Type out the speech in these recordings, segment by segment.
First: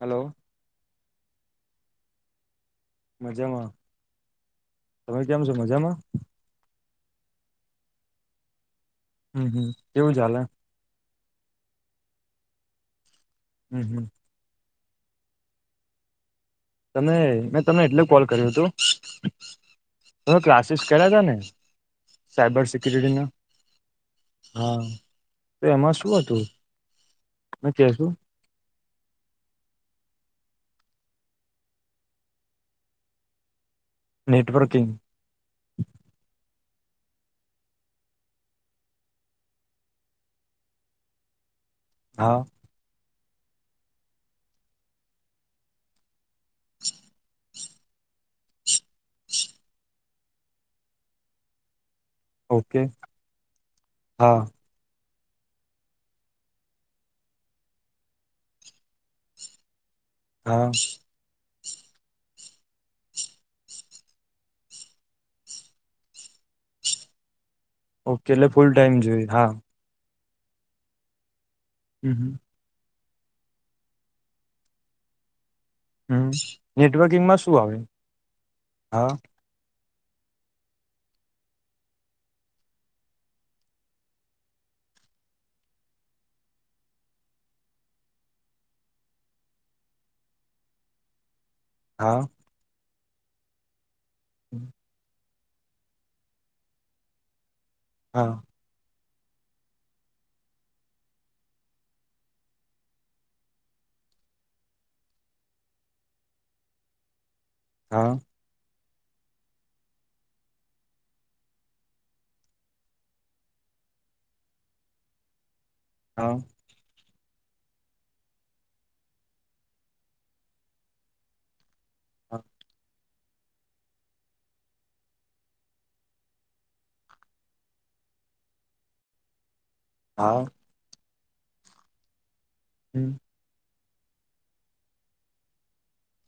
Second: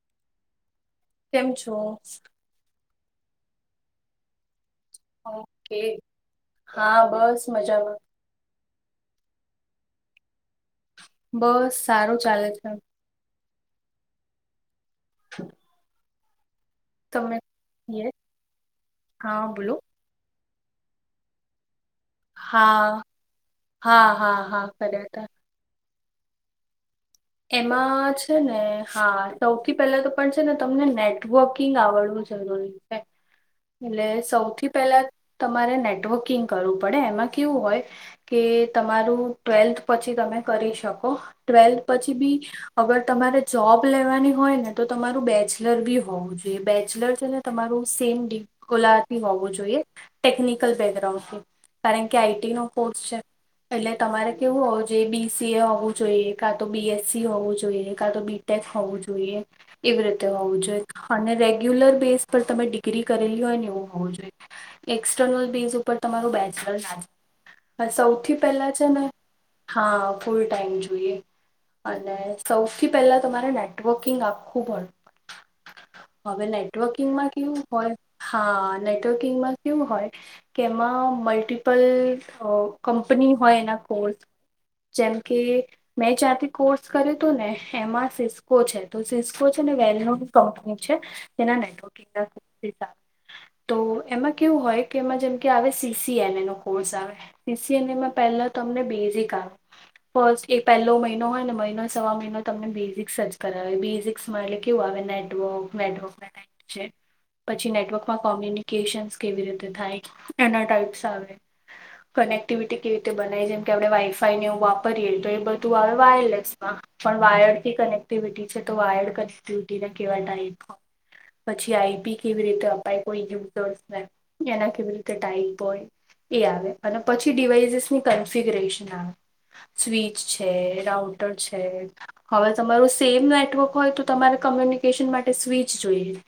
Hello કેમ છો મજામાં તમે કે્યામ છો ઓકે. મજામાં હા બસ મજામાં હમ હમ કેવું ચાલે બસ સારું ચાલે છે હમ હમ [unintelligible] તમે મે તમને એટલ યસ કોલ કર્યું હા બોલો હતું ક્લા સ કર ત ને સાયબર હા સિક્યુરિટીના હા હા કર્યા હતા તો એમાં શું હતું મેં કેશું એમાં છે ને હા સૌથી પહેલા પણ છે ને તમને નેટવર્કિંગ આવડવું જરૂરી છે. એટલે સૌથી નેટવર્કિંગ પહેલા તમારે નેટવર્કિંગ કરવું પડે એમાં કેવું હોય કે તમારું ટ્વેલ્થ પછી તમે કરી શકો, ટ્વેલ્થ પછી હા ભી અગર તમારે જોબ લેવાની હોય ને તો તમારું બેચલર ભી હોવું બેચલરસ છે એ તમારું સેમ ગોલાથી હોવું જોઈએ ટેકનિકલ બેકગ્રાઉન્ડથી કારણ કે આઈટીનો ઓકે કોર્સ છે, એટલે તમારે હા કેવું હોવું જોઇએ બીસીએ હોવું જોઈએ. તો બીએસસી હોવું જોઈએ કા તો બીટેક હોવું જોઈએ એવી રીતે હોવું હા જોઈએ અને રેગ્યુલર બેસ પર તમે ડિગ્રી કરેલી હોય ને એવું હોવું જોઈએ. એક્સર્નલ બેઝ ઉપર તમારું બે ઓકે સૌથી એટલે ફૂલ પહેલા છે ટાઈમ ને જોઈએ હા ફૂલ ટાઈમ જોઈએ હમ અને હમ સૌથી થી પહેલા તમારે નેટવર્કિંગ આખું હમ હવે નેટવર્કિંગમાં શું કેવું આવે હોય, હા નેટવર્કિંગમાં કેવું હોય કે એમાં મલ્ટિપલ કંપની હોય એના કોર્સ જેમ કે, મે ચાહતી કોર્સ કર્યું તું ને એમાં સિસ્કો છે, તો સિસ્કો છે ને વેલનો કંપની છે હા તો એમાં કેવું હોય કે એમાં જેમ સીસીએનએ નો કોર્સ આવે સીસીએન એમાં હા પહેલા તમને બેઝિક ફસ્ટ એ પહેલો મહિનો મહિનો હોય ને મહિનો સવા મહિનો તમને બેઝિક્સ જ કરાવે બેઝિક્સમાં એટલે કેવું આવે નેટવર્ક નેટવર્ક પછી હા નેટવર્કમાં કોમ્યુનિકેશન કેવી રીતે થાય એના ટાયપ્સ આવે. કનેક્ટિવિટી કેવી રીતે બનાય જેમ કે આપડે વાઈફાઈ ને એવું વાપરીએ તો એ બધું આવે હા વાયરલેસમાં પણ વાયર્ડ થી કનેક્ટિવિટી છે તો વાયર્ડ કનેક્ટિવિટીને કેવા ટાઇપ પછી આઈપી હા કેવી રીતે અપાય કોઈ યુઝર્સ ને એના કેવી રીતે ટાઈપ હોય એ આવે અને પછી ડિવાઈસીસ ની કન્ફિગરેશન આવે સ્વિચ હા છે, રાઉટર છે હવે તમારું હમ સેમ નેટવર્ક હોય તો તમારે કોમ્યુનિકેશન માટે સ્વિચ જોઈએ.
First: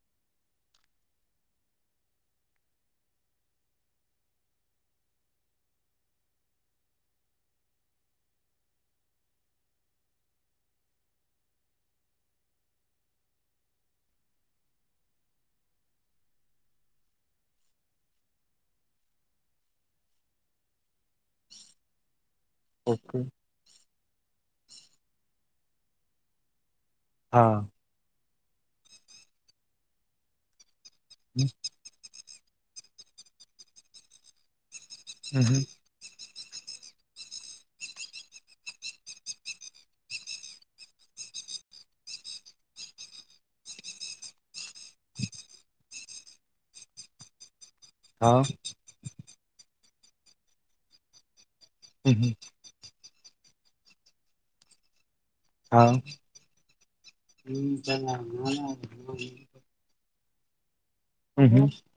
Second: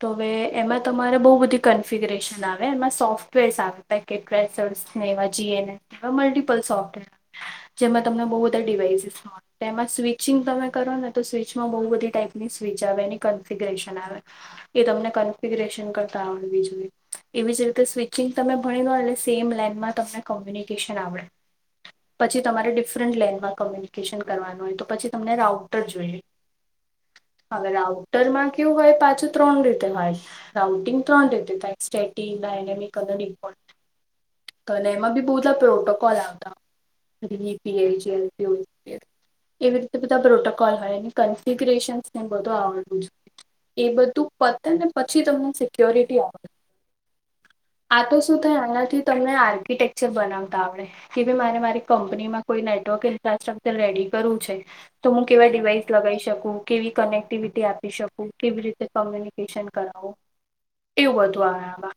તો હવે એમાં તમારે બહુ બધી કન્ફિગરેશન આવે એમાં સોફ્ટવેર્સ આવે પેકેટસર્ મલ્ટીપલ સોફ્ટવેર જેમાં તમને બ ડિવાઇઝિસ તેમજ સ્વિચિંગ તમે કરો ને તો સ્વિચમાં બહુ બધી ટાઈપની સ્વિચ આવે એની કન્ફ્યુ કન્ફિગરેશન આવે, એ તમને કન્ફિગરેશન કરતા આવડવી જોઈએ એવી રીતે સ્વિચિગ તમે ઘણી સેમ લનમાં તમને કોમ્યુનિકેશન આવડે, પછી તમા ડિફર ઓકે લન કોમ્યુનિકેશન કરવાનું હોય તો પછી તમને રાઉટર જોઈએ, હા હવે રાઉટરમાં કેવું હોય પાછું ત્રણ રીતે હોય રાઉટિંગ ત્રણ હમ રીતે થાય. સ્ટેટ ટલ એને કદ મપો અને એમાં ભી બહુ બધા હમ પ્રોટોકોલ આવતા એવી રીતે બધા પ્રોટોકોલ હોય એ કફિગેશનને બધું આવડવું‌ જોઇએ. એ બધું પતે ને પછી તમને સિક્યોરિટી આવડે. આ તો શું હા થાય આનાથી આર્કિટેકચર બનાવતા આવડે કે ભઈ મારે મારી હમ કંપનીમાં કોઈ નેટવર્ક સ્ટ્રક્ચર રેડી કરવું છે. તો હું કેવા હા ડિવાઈસ લગાવી શકું, કેવી કનેક્ટિવિટી આપી શકું, કેવી રીતે કોમ્યુનિકેશન કરાવું. એવું વધુ હમ હમ આવે આમાં,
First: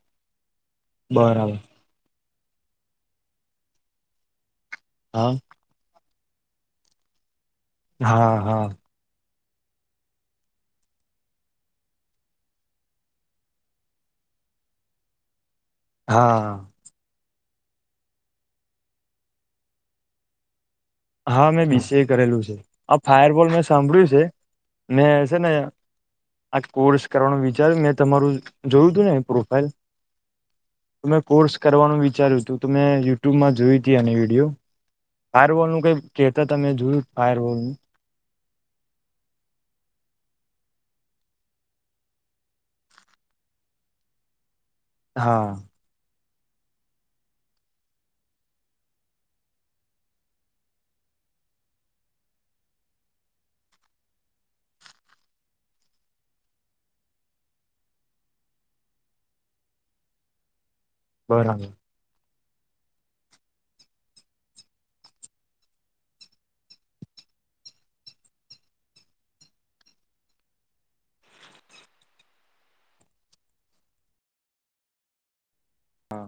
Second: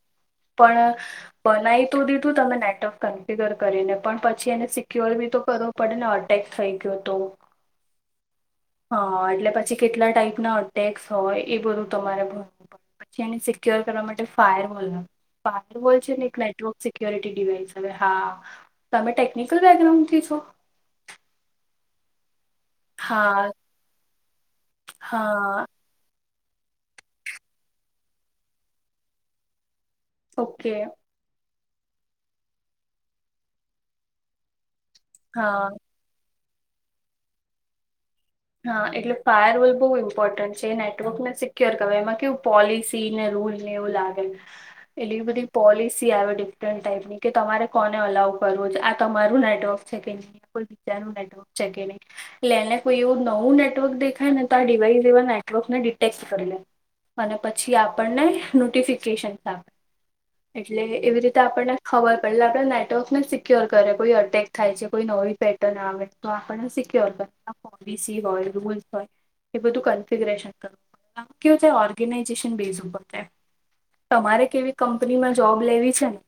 પણ બરાબર બનાવી સિધું તમે નેટવર્ક કન્પિગર કરીને પણ પછી એને સિક્યોર હા ભી તો કરવો પડે ને ટેક્ થઈ ગયો હતો. હા હા પછી કેટલા ટાઈપ ના અટેક્સ હોય એ બધું તમારે ભવું પડ પછી એને સિક્યોર કરવા માટે ફાયર વોલ ફાયર વોલ છે હા નેલા કેયોરિવાઈસ હ હા તમે ટેકનિકલ બેકગ્રાઉન્ડ થી છો હા મેં બીસીએ કરેલું છે આ હા ફાયરબોલ મેં સાંભળ્યું છે મે હ છે ને હા આ કોર્સ કરવાનું વિચાર્યું મેં તમારું જોયું તું ને પ્રોફાઈલ ઓકે તો મેં કોર્સ કરવાનું વિચાર્યું હતું ત મેં યુટ્યુબમાં જોયું ત આ વિડીિયો હા કે તો તમે જોયું બાયર બોલનું હા એટલે ફાયર રોલ બહુ ઇમ્પોર્ટન્ટ છે નેટવર્ક ને સિક્યોર કર એમાં કેવું પોલિસીને હું લાગે ઇતિ હા વાડી પોલિસી આવે ડિફરન્ટ ટાઈપની કે તમારે કોને અલાવ કરવો છે આ તમારું નેટવર્ક છે કે નહીં કોઈ બીજાનું નેટવર્ક જગ લે લના કોઈ એ હું નેટવર્ક દેખાય ને તો આ ડિવાઈસ એવા નેટવર્ક ને ડિટેક્ટ કરી લે અને પછી આપણને નોટિફિકેશન આપે એટલે એવી રીતે બરાબર આપણને ખબર પટલે આપડણે નેટવર્કને જ સિક્યોર કરે કોઈ અટેક થાય છે કોઈ નવી પેટર્ન આવે તો આપણને સિક્યોર કરે પોલિસી હોય રૂલ્સ હોય એ બધું કન્ફિગરેશન કરવું પડે કેવું થ ઓર્ગેનાઈઝેશન બેઝ ઉપરાય તમારે કેવી કંપનીમાં જોબ લેવી છે ને હા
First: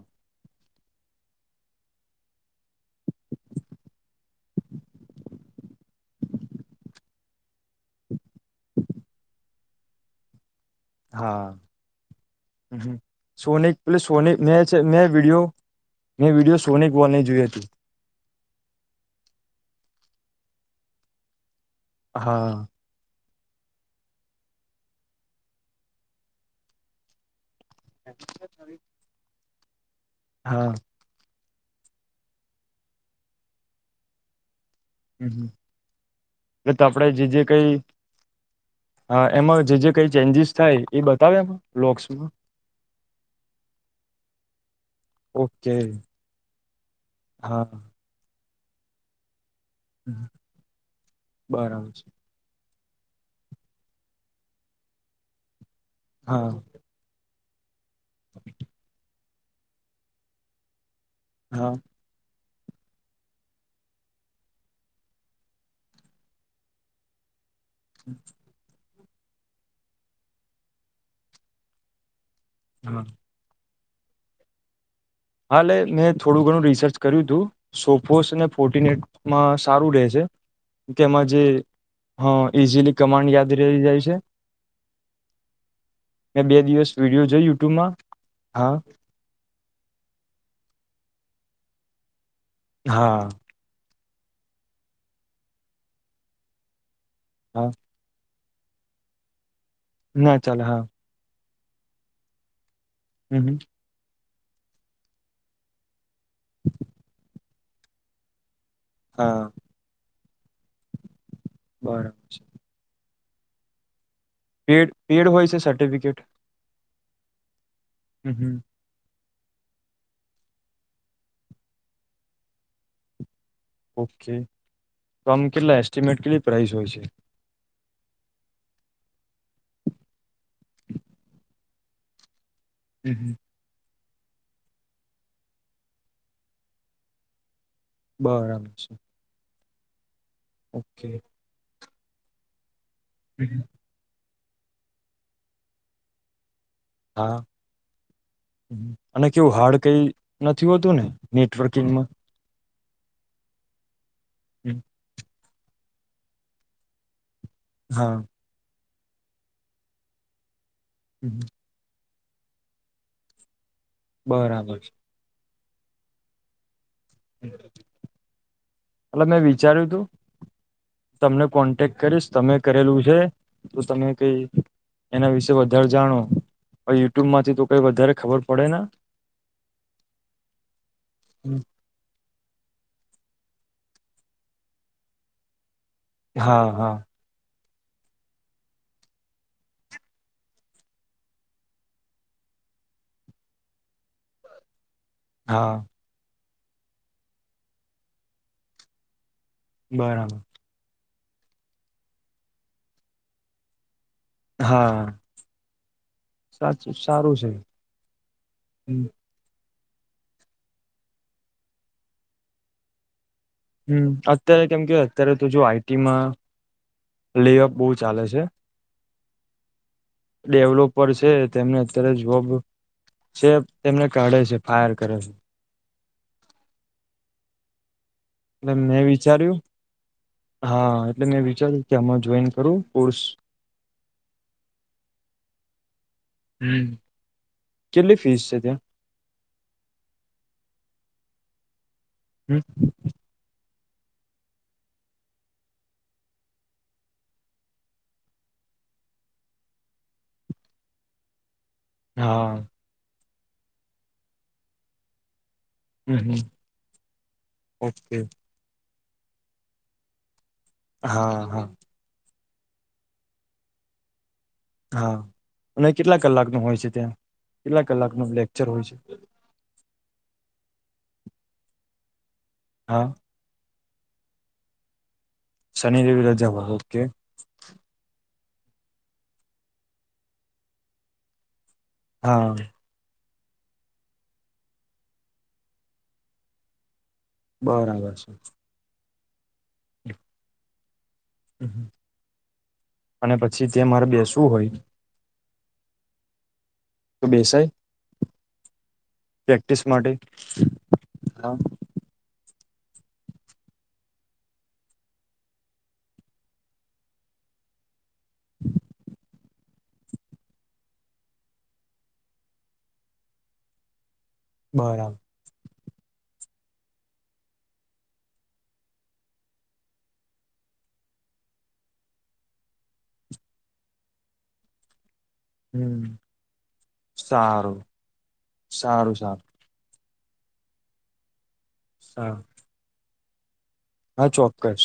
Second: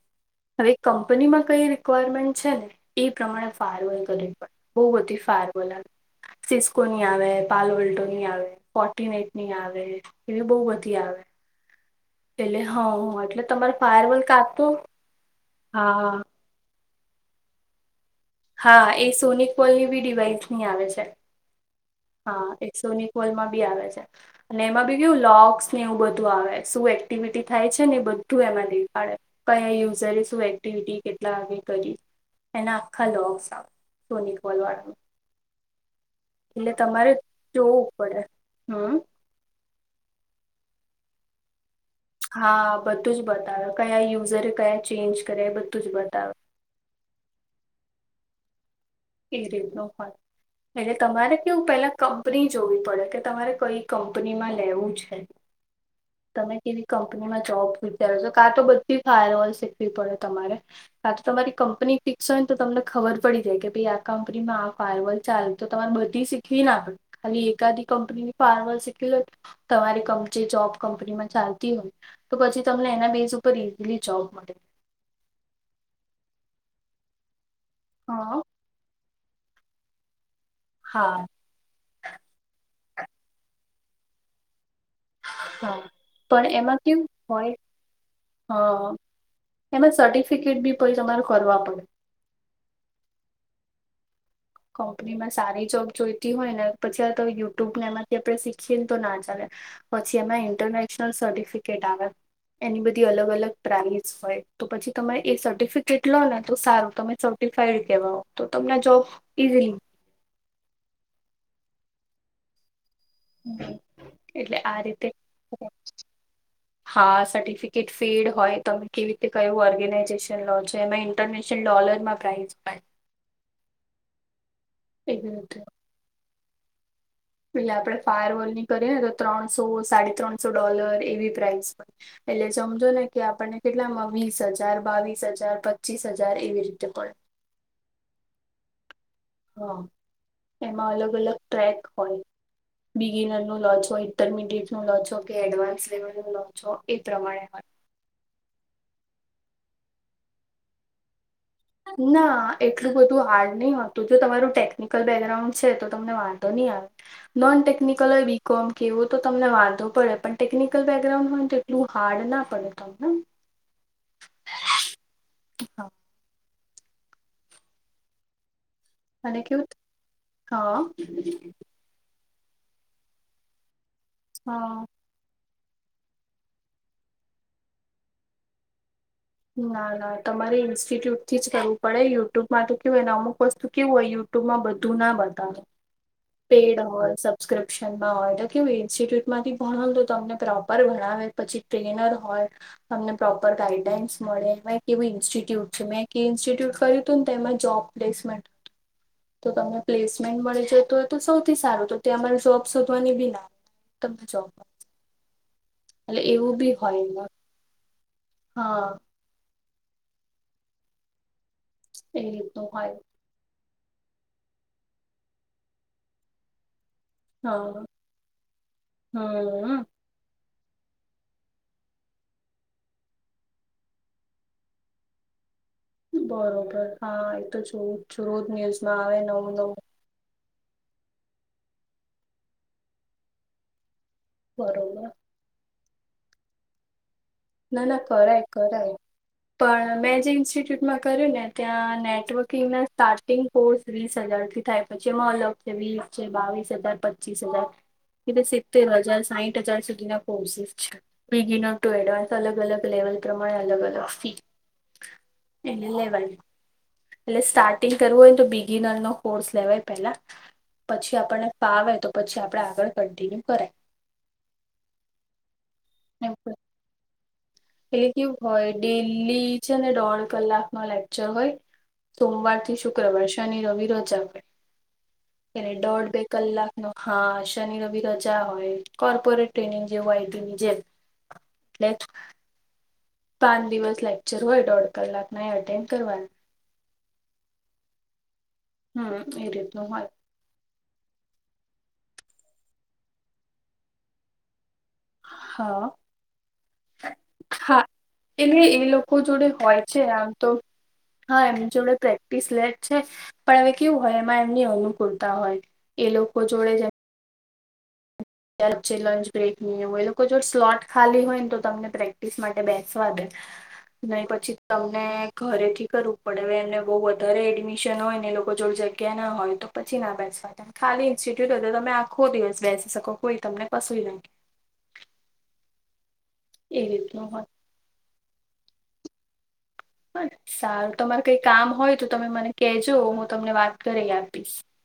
હવે કંપનીમાં કઈ રિક્વાયરમેન્ટ છે ને એ પ્રમાણે ફારવર્ડ કરવી પડે બઉ વધી ફાર બોલા સિસ્કો ની આવે પાલવોલ્ટો ની આવે ફોટીનેટ ની આવે એવી બહ હા હા એટલે સોન તમારે પલી ફાયરવલ સોની કાં મે તો મે વિડીયો હા એ વિીડિયો સોનિક વોલને જોય હતી હા એ સોનિક પોલ ની બી ડિવાઈસ ની આવે છે હા એકસોની લમાં બી આવે છે અને એમાં બી કેું લોગસ ને એવું બધું આવે શું એક્ટિવિટી થાય છે ને બધું એમાં દેખાડે કયા યુઝરે શું હા એક્ટિવિટી કેટલા આવે એના આખા લોંગસ સોનિકલ વાળમાં એ એ તો આપણે તમારે જે જે કઈ જોવું પડે હમ એમાં જે જે કઈ ચેન્જીસ સા એ બતાવે એમ હા બધું જ બતાવે કયા યુઝરે કયા ચેન્જ કર્યા એ ઓકે બધું જ બતાવે હા એ રીત નું હોય એટલે તમારે કેવું બરાબર પેલા છે કંપની જોવી પડે કે તમારે કઈ કંપનીમાં લેવું છે હા તમે કેવી કંપનીમાં જોબ વિચાર છે કા તો બધી ફાયરવોલ શીખવી પડે તમારે આા તો તમારી હા કંપની ફિક્સ હોય ને તો તમને ખબર પડી જાય કે આ કંપનીમાં આ ફાયરવલ ચા તો તમારે બધી શીખવી ના આપડે ખાલી એક કંપનીની ફાર્મર શીખ તમારી કં જોબ કંપનીમાં ચાલતી હોય તો પછી તમને હા એના બેઝ ઉપર ઈઝીલી જોબ મળે હાલે મેં થોડું ઘણું રિસર્ચ કર્યું હતું હા સોફોસને ફોર્નેટ માં સારું રહે છે હા તેમાં જે હા ઈઝીલી કમાન્ડ યાદ રહી જાય છે હા મે પણ બે એમાં દિવસ કેવું વિડીિયો જોય હોય યુટ્યુબમાં હ હા એમાં સર્ટિફિકેટ બી પ તમારે કરવા પડે હા કં્પનીમાં સારી જોબ જોઈતી હોય ને પછી આ તો હા યુટ્યુબ ને એમાંથી આપે શીખ તો ના ચાલે પછી ના એમાં ચાલે હા ઇન્ટરનેશનલ સર્ટિફિકેટ આવે એની બધી અલગ હમ અલગ હમ. પ્રાઇસ હોય તો પછી તમે એ સર્ટિફિકેટ લો ને તો સારું તમે સર્ટિફાઇડ કેહવાય તો તમને જોબ હા ઇઝલી બરાબર છે હમ પેડ હોય છે સાર્ટિફિકેટ હા સર્ટિફિકેટ ફેડ હોય તમે કયું ઓર્ગેનાઇઝેશન લો છે એમાં ઇન્ટરનેશનલ ડોલર માં પ્રાઇઝ પણ ઓકે તો આમ રીતે કેટલા એસ્ટિમેટ કેટલી પ્રાઇસ હોય છે એટલે આપડે ફાયર વોલ ની કરીએ ને તો ત્રણસો સાડી ત્રણસો ડોલર એવી પ્રાઇસ હોય એટલે સમજો ને હમ કે હમ. આપણને કેટલામાં વીસ હજાર બાવીસ હજાર પચીસ હજાર એવી રીતે પણ. બરાબર છે. હા એમાં ઓકે અલગ અલગ ટ્રેક હોય બિગિનર નું હમ. લોજ હોય. ઇન્ટરમિડિયેટ નું લો છો કે એડવાન્સ લેવલ નું લો છો એ પ્રમાણે હા હો હમ. અને કેવું હાર્ડ કઈ નથી હોતું ને નેટવર્કિંગમાં ના એટલું બધું હાર્ડ નહી હોતું જો તમારું ટેકનિકલ બેકગ્રાઉન્ડ છે તો તમને વાંધો નહી આવે નોન ટેકનિકલ હા હોય બી કોમ કે એવો તો તમને વાંધો પડે પણ ટેકનિકલ બેકગ્રાઉન્ડ હોય ને તો એટલું [inaudible] બરાબર છે હા હ એટલે અને મેં કેવું વિચાર્યું તું હા તમને કોન્ટેક્ટ કરીશ તમે કરેલું છે તો તમે કઈ હા એના વિશે વધારે જાણો અને યુટ્યુબમાંથી તો કઈ વધારે ખબર પડે ના ના ના તમારે ઇન્સ્ટિટ્યુટ થી જ કરવું પડે યુટ્યુબ માટે કેવું હોયને અમુક વસ્તુ કેવું હોય યુટ્યુબ માં બધું ના બતાવે હા પેડ હા હોલ સબસ્ક્રીપશન માં હોય કેું ઇન્સ્ટિટ્યુટમાંથી ભણો તો તમને પ્રોપર ભણાવે પછી ટ્રેનર હોય તમને પ્રોપર ગાઈડલાઈઇન્સ મળે કેવી ઇન્સ્ટિટ્યુટ હા છે મે કર્યું હતું ને તેમાં જોબ પ્લેસમેન્ટ હતું તો તમને બરાબર પ્લેસમેન્ટ મળી જતું તો સૌથી સારું તો તે અમારે જોબ શોધવાની બી ના જોબમાં હા સાચું સારું છે. હા. એ તો હોય. હમ અત્યારે કેમ કે અત્યારે તો જો આઈટીમાં લેઅપ હા બહુ ચાલે છે. હમ. ડેવલોપર છે તેમને અત્યારે જોબ. [unintelligible] તેમને કાઢે છે ફાયર કરે છે. બરોબર હા એ તો જો એટલે ન્યુઝમાં મેં આવે નવું વિચાર્યું નવું. હા એટલે મેં વિચાર્યું કે આમાં જોઈન કરું કોર્સ બરોબર. હમ. ના ના કરાય કરાય પણ મેં જે ઇન્સ્ટિટ્યુટમાં કર્યું ને ત્યાં ત્યાં નેટવર્કિંગ ના સ્ટાર્ટિંગ કોર્સ ત્રીસ હજાર થી થાય પછી એમાં અલગ છે વીસ છે બાવીસ હજાર પચીસ હજાર. એટલે સિત્તેર હજાર સાહીઠ હજાર સુધી ના કોર્સીઝ બેગિન્નર અલગ હા અલગ લેવલ પ્રમાણે અલગ અલગ ફી. એટલે લેવાની હમ એટલે સ્ટાર્ટિંગ ઓકે કરવું હોય ને તો બિગિનર નો. કોર્સ લેવાય પેલા પછી હા આપણને હા ફાવે તો પછી. આપડ આગળ કંન્ટિન્યુ કરાય. હા અને કેટલા કલાકનું હોય છે ત્યાં. કેટલા એટલે કલાક નું કેવું લેક્ચર હોય છે ડિલ્લી છે ને ડોઢ કલાક ન લેક્ચર હોય સોમવાર થી હા શુક્રવાર શની રવિ. રજા હોય એને શનિ ડોઢ બે રવિ રજા કલાક હોય નો ઓકે હા શનિ રવિ રજા. હોય કોર્પોરેટ ટ્રેનિંગ જે હોયની જેમ એટલે. હા પાંચ દિવસ લેક્ચર હોય દોઢ કલાક ના એટેન્ડ કરવાના. બરાબર છે. હમ્મ એ રીત વાત. અને પછી તે મારે બેસવું હોય હા. તો બેસાય હા એટલે એ લોકો જોડે હોય પ્રેક્ટિસ છે માટે આમ તો હા [unintelligible] પ્રેક્ટિસ લે છે પણ હવે કેવું હોય એમાં એમની અનુકૂળતા હોય એ લોકો જોડે જેમ. [unintelligible] લંચ બ્રેક હોય એ લોકો જો સ્લોટ ખાલી હોય ને તો તમને પ્રેક્ટિસ માટે બેસવા દે. નહી પછી તમને બરાબર ઘરેથી. કરવું પડે હવે એમને બહું વધારે એડમિશન હોય ને લોકો જો જગ્યા ના હોય તો પછી ના બેસવા. ઇન્સ્ટિટ્યુટ તો તમે આખો દિવસ બેસી શકો કોઈ તમને કશું ના કે. હમ. એ રીતનું હોય. સારું સારું સારું. સારું તમાર કઈ કામ હોય તો તમે સારું મને કજો હું તમને વાત. કરી હા આપીશ ચોક્કસ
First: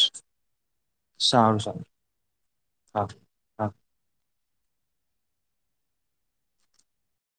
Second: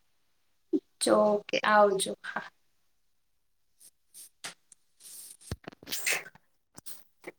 ઓકે સારું સારું આવજો હા. હા હા.